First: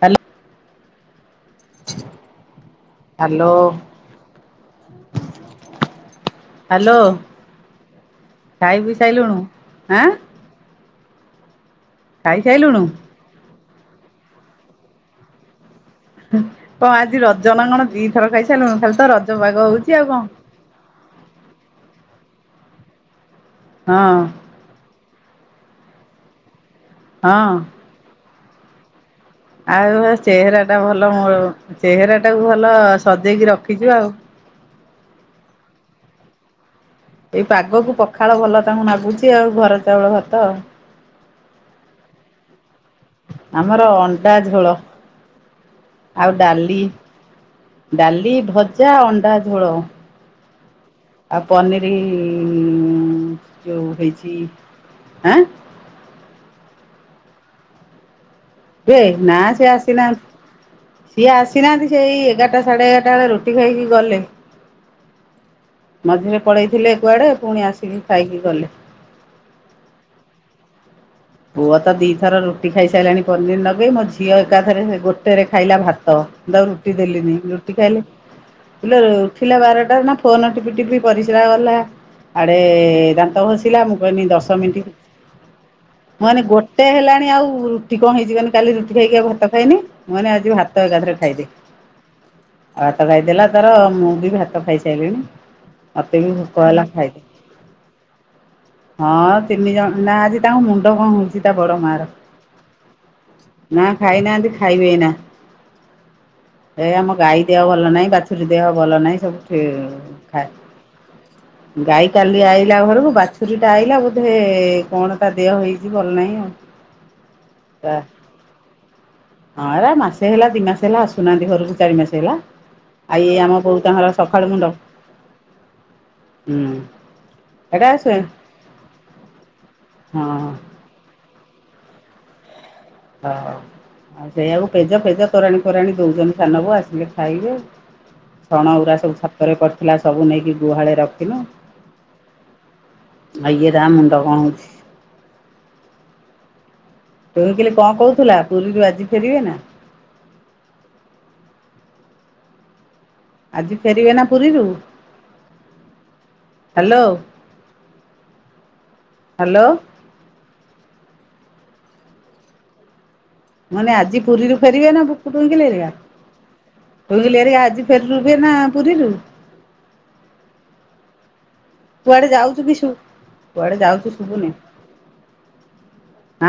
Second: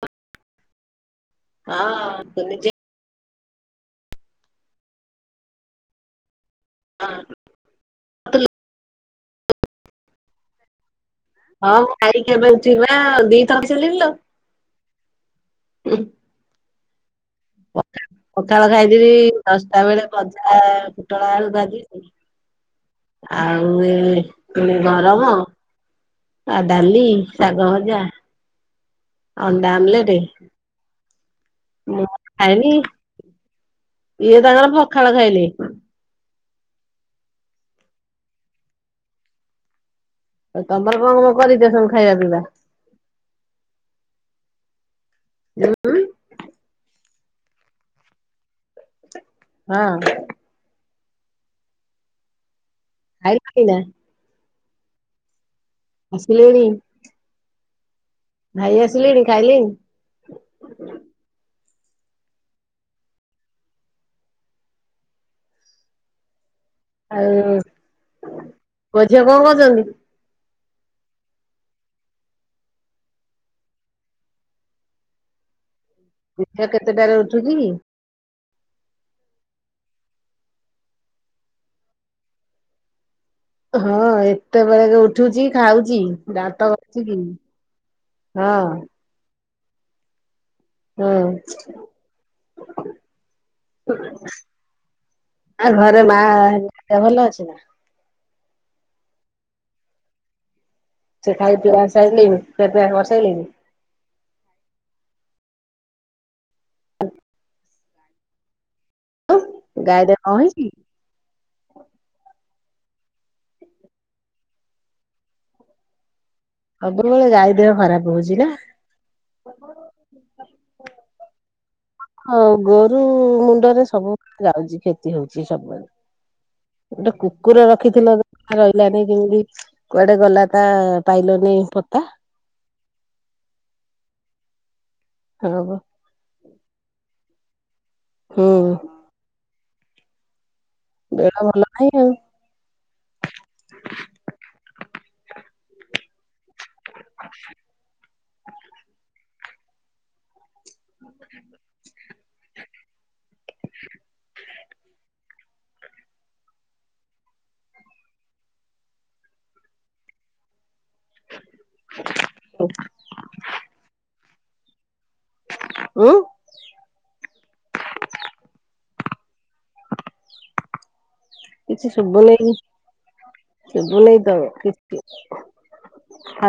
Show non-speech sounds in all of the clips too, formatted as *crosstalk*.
ହାଲ ହଁ। କେମିତି? ହାଲୋ। ହାଲୋ ହଁ ଖାଉଥିଲୁ? ଭାଇ ବି ଖାଇଲୁଣୁ ଆଁ? ହଁ ମୁଁ ଖାଇକି ଏବେ ଖାଇସାଇଲୁଣୁ ଉଠିଲି ବା ଦି *unintelligible* ଉହୁଁ। କଣ ଆଜି ର? ପଖାଳ ଖାଇଦେବି ପାଗ ଦଶଟା ହଉଛି ଆଉ ବେଳେ କଣ ଭଜା ପୁଟଳ ଆଳୁ ଭାଜି। ଆଉ ଏ ହଁ ମେ ଗରମ। ଆଉ ଡାଲି ହଁ ଶାଗ ଭଜା। ଅଣ୍ଡା ଆଉ ଏ ଆମଲେଟ ଚେହେରା ଟା ଭ ଭଲ ଭାବ। ମୁଁ ଚେହେରା ଟାକୁ ଖାଇନି ଭଲ ସଜେଇକି ରଖିଚୁ ଆଉ। ଇଏ ତାଙ୍କର ପଖାଳ ଖାଇଲେ ଏଇ ପାଗକୁ ପଖାଳ ଭଲ ତାଙ୍କୁ ନାଗୁଛି ଆଉ ଘର ଚାଉଳ ଭାତ ଆଉ। କରିଚ ସବୁ ଖାଇବା ପିବା? ଆମର ଅଣ୍ଡା ଝୋଳ। ଆଉ ଡାଲି। ଡାଲି ଭଜା ଅ ଝୋଳ। ହଁ ଆଉ ପନିରି। ଉମ ଖାଇଲଣି ନା ଯେଉଁ ହେଇଛି। ଆଁ। ଆସିଲେଣିି। ଏ ନା ସେ ଆସିନାହାନ୍ତି ସିଏ ଆସ ନାହାନ୍ତି ସେଇ ଏଗାରଟା ସାଢେ ଏଗାରଟା ବେଳେ ରୁଟି ଖାଇକି ଗଲେ ମଝିରେ। ପଳେଇଥିଲେ କୁଆଡେ ଆଉ ପୁଣି ଆସିକି ଖାଇକି ଗଲେ। ପୁଅ ଝିଅ କଣ କରୁଛନ୍ତି? ପୁଅ ତ ଦିଥର ରୁଟି ଖାଇସାରିଲାଣି ପନିର ନଗେଇ ମୋ ଝିଅ ଏକାଥରେ ଗୋଟେରେ ଖାଇଲା ଭା ତ ମୁଁ ତାକୁ ଝିଅ ରୁଟି କେତେଟାରେ ଦେଲିିନି ଉଠୁଛି? ରୁଟି ଖାଇଲେ। କିଲୋ ଉଠିଲା ବାରଟା ନା ଫୋନ ଟିପି ଟିପି ପରିସ୍ରା ଗଲା ଆଡେ ଦା ହଁ ଏତେ ବେଳେକେ ଉଠୁଛି ଖାଉଛି। ମାନେ ଦାନ୍ତ ଗୋଟେ ଘଷୁଛି ହେଲାଣି ଆଉ ରୁଟି କଣ ହେଇଛି କହନି ହଁ କାଲି ରୁଟି ଖାଇକୀ ଆ ଭାତ ଖାଇନି ମୁଁ କହିନି ଆଜି ଭା ଭାତ ଏକାଥରେ ହୁଁ ଖାଇଦେ ଆଉ ଭାତ ଖାଇଦେଲା ତାର ମୁଁ ବି ଭାତ ଖାଇସାରିଲିଣି ଆଉ ଘରେ ମତେ ମା ବି ଭୋକ ହେଲା ଦେହ ଭଲ ଖାଇଦେ। ଅଛି ନା? ହଁ ତିନି ଜଣ ନା ଆଜି ତାଙ୍କ ମୁ କଣ ସେ ହଉଛି ତା ଖାଇ ବଡ ପିଇବା ମାର ସାରିଲେଣି ଖିଆ ପିଆ କରିସାରିଲେଣି ନା ଖାଇନାହାନ୍ତି ଖାଇବେ ଏଇନା। ଏ ଆମ ଗାଈ ଦେହ ଭଲ ନାହିଁ ବାଛୁରୀ ଦେହ। ଭଲ ନାହିଁ ସବୁ ଠି ଗାଈ ଦେହ କଣ ଖାଏ ହେଇଛି? ଗାଈ କାଲି ଆଇ ପିଲା ଘରକୁ ବାଛୁରୀ ଟା ଆଇଲା ବୋଧେ କଣ ତା ଦେହ ହେଇ କିଛି ଭଲ ନାହିଁ ଆଉ। ସବୁବେଳେ ଗାଈ ଦେହ ଖରାପ ହଉଛି ନା ହଁ ଏରା ମାସେ ହେଲା ଦି ମାସ ହେଲା ଆସୁନାହାନ୍ତି ଘରକୁ। ଚାରି ମାସ ହେଲା ହଁ ଗୋରୁ ଆଉ ଏଇ ଆମ ବୋଉ ମୁଣ୍ଡରେ ତାଙ୍କର ସକାଳୁ ସବୁବେଳେ ମୁଣ୍ଡ ଯାଉଛି କ୍ଷତି ହଉଛି ସବୁବେଳେ ହୁଁ ଗୋଟେ କୁକୁର ଏଟା ସେ ରଖିଥିଲେ ଜମା ରହିଲାନି କେମିତି କୁଆଡେ ହଁ ଗଲା ତା। ପାଇଲନି ପତା। ହଉ ଆଉ ସେଇଆଉକୁ। ପେଜ ଫେଜ ତୋରାଣୀ ଆଉ ଫୋରାଣୀ ଦଉଛନ୍ତି। ସା-ନବୁ ଆସିଲେ ଖାଇବେ। ହୁଁ ଛଣଗୁଡା ସବୁ ଛାତରେ କରି ଥିଲା ସବୁ ନେଇକି ଗୁହାଳେ ବେଳ ରଖିଲୁ ଭଲ ନାହିଁ ଆଉ ଆ ଇଏ ତା ମୁଣ୍ଡ କଣ ହଉଛି। *unintelligible* କହୁଥିଲା ପୁରୀରୁ ଆଜି ଫେରିବେ ନା? *inaudible* ଆଜି ଫେରିବେ ନା ପୁରୀରୁ? Hello hello. *inaudible* ମାନେ ଆଜି ପୁରୀରୁ ଫେରିବେ ନା ପୁ ଟୁଇକିଲି ହେରିକା ଉଁ ଟୁଇକିଲି ହରିକା ଆଜି ଫେରିବେ ନା ପୁରୀରୁ? କିଛି ଶୁଭୁ କୁଆଡେ ନାଇଁ ଯାଉଛୁ କିଶୁ କୁଆଡେ ଶୁଭୁ ଯାଉଛୁ ନାଇଁ ତ ଶୁଭୁନି କିଛି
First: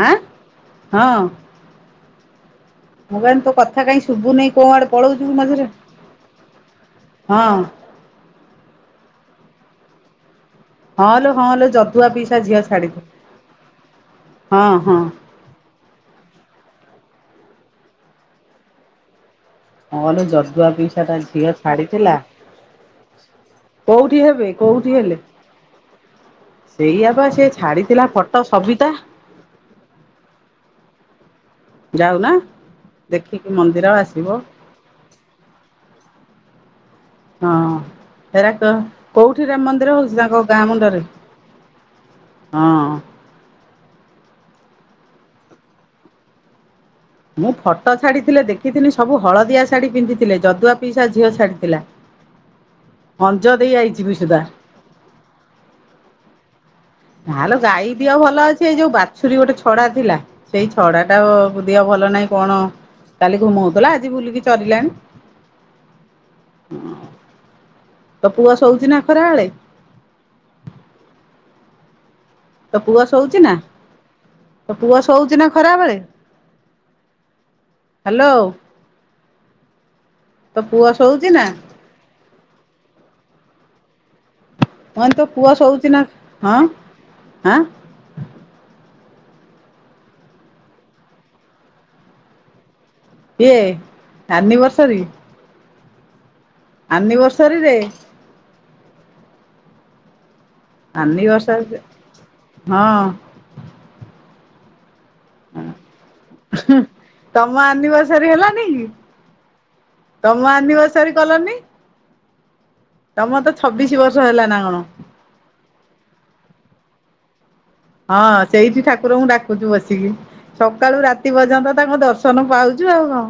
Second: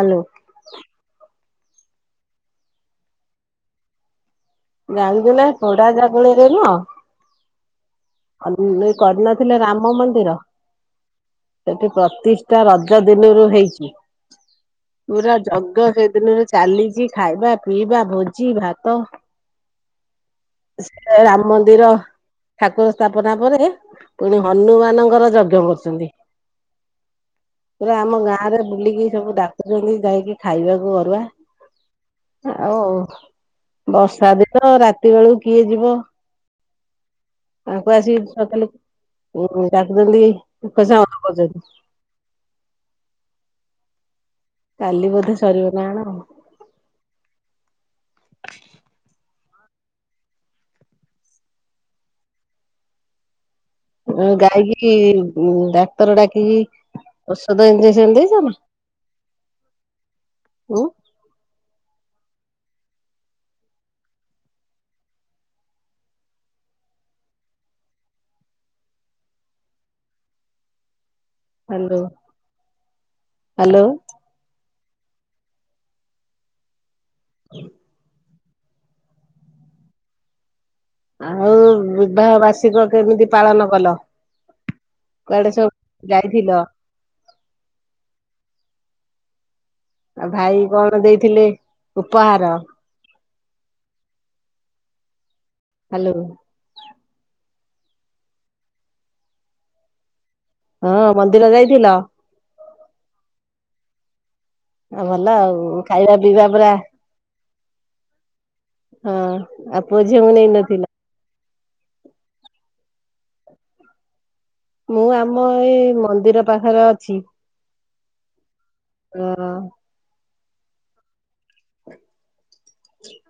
ଆଁ ହଁ ମୁଁ କହିଲି ତୋ କଥା କାଇଁ ଶୁଭୁନି। କୋଉ ଆଡେ ପଳଉଛୁ କି *unintelligible* ମଝିରେ ରେ ନୁହଁ ହଁ ଆ ଏ କରିନଥିଲେ ରାମ ମନ୍ଦିର। ହଁ ଲୋ ହଁ ଲୋ ସେଠି ଯଦୁଆ ପିଇସା ଝିଅ ପ୍ରତିଷ୍ଠା ରଜ ଛାଡିଥିଲା ଦିନରୁ ହେଇଛି। ହଁ ହଁ ପୁରା ଯୋଗ ସେଦିନରୁ ଚାଲିଛି। ଖାଇବା, ପିଇବା, ଭୋଜି ଭାତ। ହଁ ଲୋ ଜଦୁଆ ପିଇସା ତା ସେ ଝିଅ ଛାଡିଥିଲା। ପନା ପରେ କୋଉଠି ପୁଣି ହେବେ କୋଉଠି ହେଲେ ହନୁମାନଙ୍କର ଯଜ୍ଞ କରୁଛନ୍ତି। ସେଇଆ ବା ସେ ପୁରା ଛାଡିଥିଲା ଆମ ଫଟୋ ଗାଁ ରେ ସବିତା ବୁଲିକି ସବୁ ଡାକୁଛନ୍ତି ଯାଇକି ଖାଇ ଖାଇବାକୁ ଅରୁଆ। ଯାଉନା ଆଉ ଦେଖିକି ମନ୍ଦିର ଆସିବ ବର୍ଷା ଦିନ ରାତି ବେଳକୁ କିଏ ଯିବ। ହଁ ତାଙ୍କୁ ଆସିକି ଏରା ସକାଳେ କ କୋଉଠି ରାମ ମନ୍ଦିର ହଉଛି ଡାକୁଛନ୍ତି ତାଙ୍କ ଗାଁ ଖୋସା ମୁଣ୍ଡରେ ମତ କରୁଛନ୍ତି ହଁ। କାଲି ବୋଧେ ସରିବ ନା କଣ? ମୁଁ ଶାଢ଼ୀ ପିନ୍ଧିଥିଲେ ଯଦୁଆ ପିଇସା ଝିଅ ଛାଡିଥିଲା। ଅନ୍ ଗାଇକି ଇ ଡାକ୍ତର ଡାକିକି ନା ଲୋ ଔଷଧ ଗାଈ ଦିହ ଇଞ୍ଜେକ୍ସନ ଦେଇଛ ଭଲ ନା? ଅଛି। ଏଇ ଯୋଉ ବାଛୁରୀ ଗୋଟେ ଛଡା ଥିଲା। ସେଇ ଉଁ ଛଡା ଟା ଦିହ ଭଲ ନାଇଁ କଣ କାଲି ଘୁମଉଥିଲା ଆଜି ବୁଲିକି ଚରିଲାଣି। ହଁ ତ ପୁଅ ଶୋଉଛି ନା ଖରାବଳେ? ହାଲୋ। ତୋ ପୁଅ ଶୋଉଚି ନା? ହାଲୋ ତ ପୁଅ ଶୋଉଛି ନା ଖରାବେଳେ? *inaudible* ହାଲୋ। ଆଉ ବିବାହ ବାର୍ଷିକ କେମିତି ପାଳନ କଲ? ମାନେ ତ କୁଆଡେ ପୁଅ ସବୁ ଶୋଉଛି ନା ଯାଇଥିଲ? ହଁ ହାଁ? ଆଉ ଭାଇ କଣ ଦେଇଥିଲେ ଉପହାର? ଇଏ ଆନିିବର୍ସରି। ହାଲୋ। ଆନିଭର୍ସରୀ ରେ? ହଁ ମନ୍ଦିର ଅନିବର୍ଷରିରେ ଯାଇଥିଲ? ହଁ ଆ ଭଲ ଆଉ ଖାଇବା ପିଇବା ପୁରା ତମ ଆନିବସରୀ ହେଲାନ୍ ହଁ ଆଉ ପୁଅ ଝିଅ କୁ ନେଇଁ ନ ଥିଲ? ଆନିଭର୍ସରୀ କଲନି ତମର ତ ଛବିଶି ବର୍ଷ ହେଲା ନା କଣ ମୁଁ ଆମ ଏଇ ମନ୍ଦିର ପାଖରେ ଅଛି। ହଁ ସେଇଠି ଠାକୁରଙ୍କୁ ହଁ ଡାକୁଛୁ ବସିକି। ସକାଳୁ ରାତି ଏତି ପର୍ଯ୍ୟନ୍ତ ତାଙ୍କ ଦର୍ଶନ ପାଉଚୁ, ଆଉ କଣ?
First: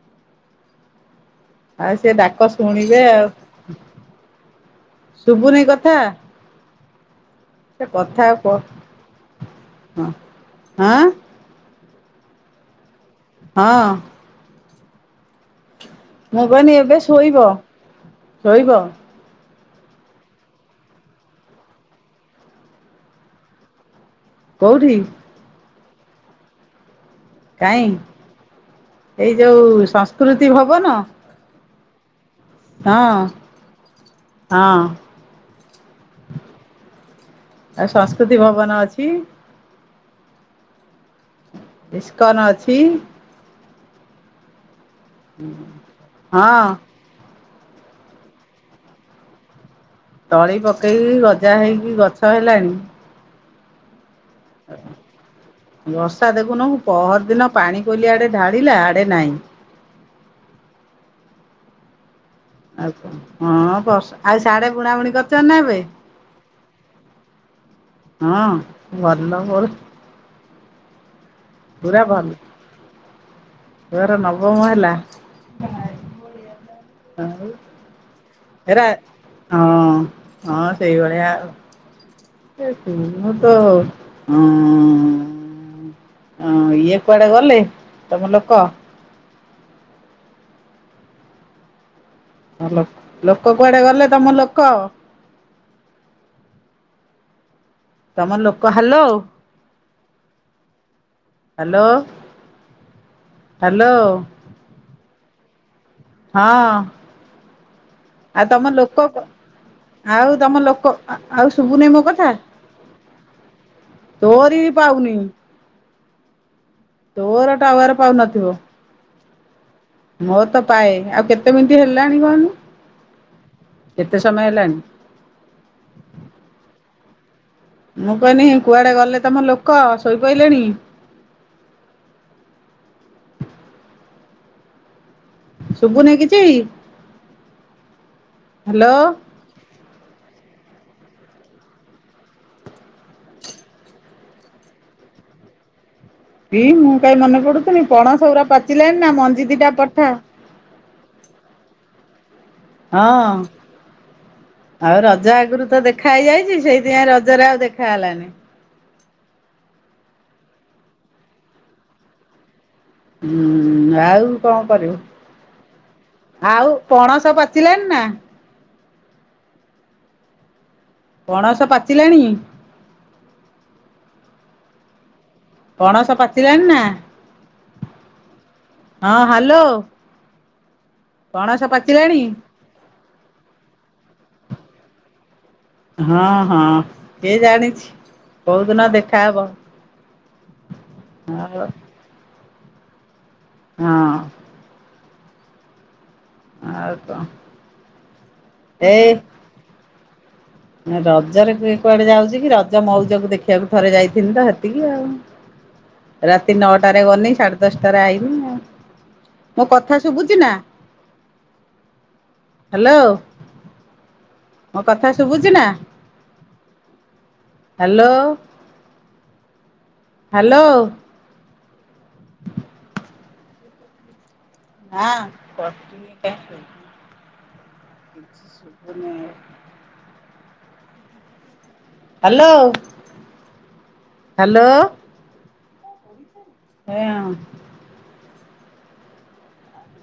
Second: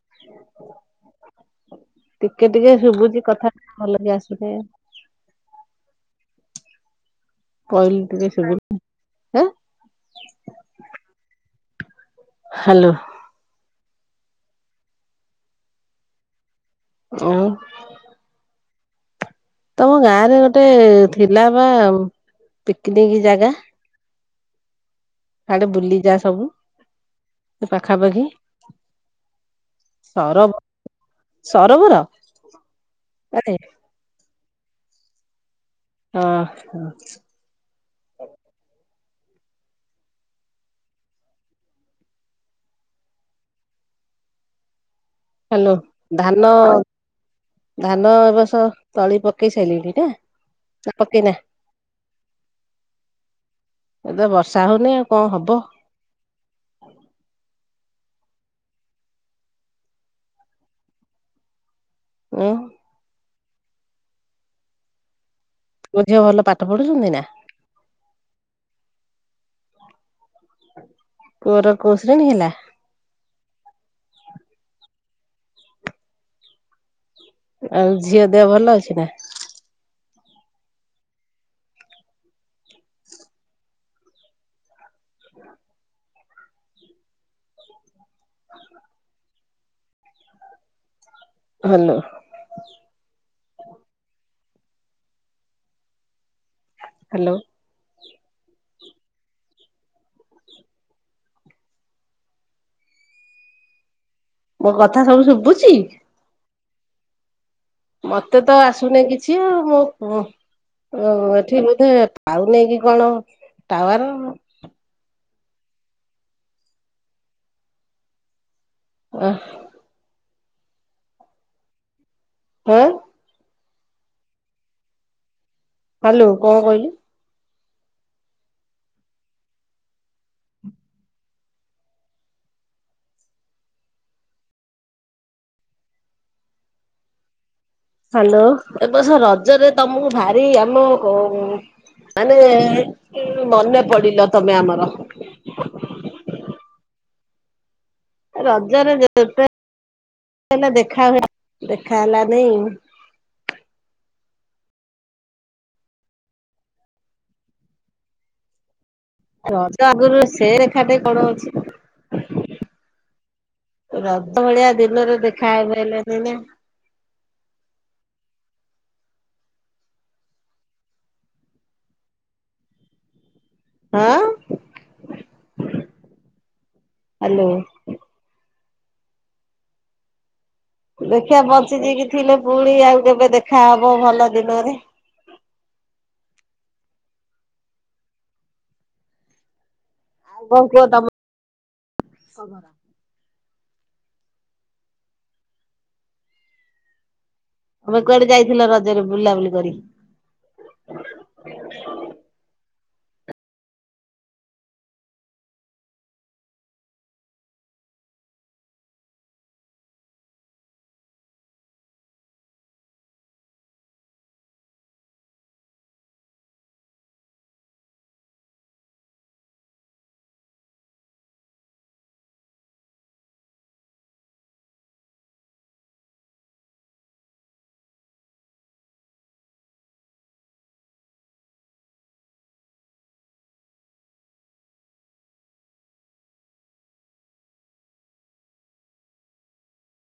*inaudible* ଆଉ ସେ ଟିକେ ଡାକ ଟିକେ ଶୁଣିବେ ଶୁଭୁଛି ଆଉ କଥା ଭଲକି ଆସୁନି। ଶୁଭୁନି କଥା? ସେ କହିଲି କଥା ଟିକେ ଆଉ କ ଶୁଭୁନି। ହଁ ହଁ ହାଲୋ। ହଁ। ମୋମ୍ *unintelligible* ଭାନି *unintelligible* ଏବେ ଆଉ ଶୋଇବ ଶୋଇବ? ତମ ଗାଁ ରେ ଗୋଟେ ଥିଲା ପା ପିକନିକ ଜାଗା? କୋଉଠି? ବୁଲି ଯା ସବୁ ସେ କାହିଁ ପାଖାପାଖି ଏଇ ଯୋଉ ସଂସ୍କୃତି ସରବ ଭବନ? ସରୋବର ହଁ। ଆରେ ହଁ। ହଁ ଆ ସଂସ୍କୃତି ଭବନ ଅଛି। କି ଇସ୍କନ୍ ଅଛି। ହାଲୋ ଧାନ। ହଁ ଧାନ ଏବସ ତଳି ପକେଇ ସାଇଲିଣି। ତଳି ପକେଇକି ଗଜା ହେଇକି ଗଛ ହେଲାଣି। ଏବେ ବର୍ଷା ହଉନି ଆଉ କଣ ହବ ବର୍ଷା ଦେଖୁନୁ ପହର ଦିନ ପାଣି ବୋଲି ଆଡେ ଢାଣିଲା ଆଡେ ନାଇଁ। ଓ। ଆଉକଁ ହଁ ବର୍ ଆଉ ସାଡେ ବୁଣା ବୁଣି କରି ମୋ ଝିଅ ଭଲ ପାଠ ପଢୁଛନ୍ତି ନା? ହଁ ଭଲଲ ପଡୁଚି। *inaudible* ପୁଅର କୋଉ ଶ୍ରେଣୀ ହେଲା? *unintelligible* ନବମ ହେଲା। ଆଉ ଝିଅ? ଦେହ ଭଲ ଏରା ଅଛି ନା ହଁ। ହଁ ସେଇଭଳିଆଉ ମୁଁ ତ ଅଁ ଇଏ କୁଆଡେ ଗଲେ ତମେ ଲୋକ ହାଲୋ। ଲୋକ କୁଆଡେ ଗଲେ ତମ ଲୋକ କ ହାଲୋ। ତମ ଲୋକ ହାଲୋ ହାଲୋ ହାଲୋ। ମୋ କଥା ସବୁ ଶୁଭୁଛି ହଁ। ମତେ ଆଉ ତ ତମ ଲୋକ ଆସୁନି କିଛି ଆଉ ମୁଁ ଆଉ ତମ ଲୋକ ଆଉ ଏଠି ଶୁଭୁନି ବୋଧେ ମୋ କଥା ପାଉନି କି କଣ ଟାୱାର ତୋରି ବି ପାଉନି ତୋର ଟାୱାର ପାଉନାଥିବ ଅ ମଁ ତ ପାଏ ଆଉ କେତେ ମିନିଟ୍ ହେଲାଣି କଣ? ଆଁ କେତେ ସମମୟଲାଣି ହାଲୋ କଣ କହିଲୁ? ମୁଁ କହିଲି କୁଆଡେ ଗଲେ ତମ ଲୋକ ଶୋଇପହଡିଲେଣି ଶୁଭୁନି କିଛି। ହାଲୋ ଏ ହାଲୋ ବର୍ଷ ରଜରେ ତମକୁ ଭାରି ଆମ ଓ ମାନେ ମନେ ପଡିଲ ତମେ ଆମର କିଇ ମୁଁ କାଇଁ ମନେ ପଡୁଛି। ପଣସ ର ରଜରେ ପାଚିଲେଣି ନା ଯେତେ ମଞ୍ଜି ଦିଟା ପଠା ହେଲେ ଦେଖା ହୁଏ ଦେଖା ହେଲା ନାଇଁ ହଁ। ଆଉ ରଜ ଆଗରୁ ତ ଦେଖା ହେଇଯାଇଛି ସେଇଥିପାଇଁ ରଜରେ ଆଉ ଦେଖା ହେଲାନି ରଜ ଆଗରୁ ସେ ରେଖାଟା କଣ ଅଛି। ହୁଁ ରଜ ଆଉ କଣ ଭଳିଆ କରିବୁ ଦିନରେ ଦେଖା ହେଇପାରିଲାନି ନା ଆଉ ପଣସ ପଚିଲେଣିି ନା ପଣସ ପାଚିଲାଣି ହଁ। ପଣସ ପାଚିଲଣି ନା ହ୍ୟାଲୋ ହଁ ହାଲୋ। ଦେଖିବା ବଞ୍ଚିଯକି ଥିଲେ ପୁଣି ଆଉ କେବେ ଦେଖାହବ ଭଲ ଦିନରେ ହଁ। ହଁ ହଁ କିଏ ଜାଣିଛି କୋଉ ଦିନ ଦେଖାହବ। ଆଉ କଣ କୁହ ଆଉ ତମର। ହଁ। ଆଉ ତ। ତୁମେ କୁଆଡେ ଯାଇଥିଲ ରଜରେ ବୁଲାବୁଲି କରିି? ରଜରେ କିଏ କୁଆଡେ ଯାଉଛି କି ରଜ ଜ ମଉଜକୁ ଦେଖିବାକୁ ଥରେ ଯାଇଥଥିଲି ତ ହେତିକି ଆଉ ରାତି ନଅଟାରେ ଗନି ସାଢ଼େ ଦଶଟାରେ ଆଇନି ଆଉ ମୋ କଥା ଶୁଭୁଛି ନା ହାଲୋ। ମୋ କଥା ଶୁଭୁଛି ନା ହାଲୋ ହାଲୋ। ନା କଷ୍ଟା ସୁବୁନି। Hello hello. ହଁ।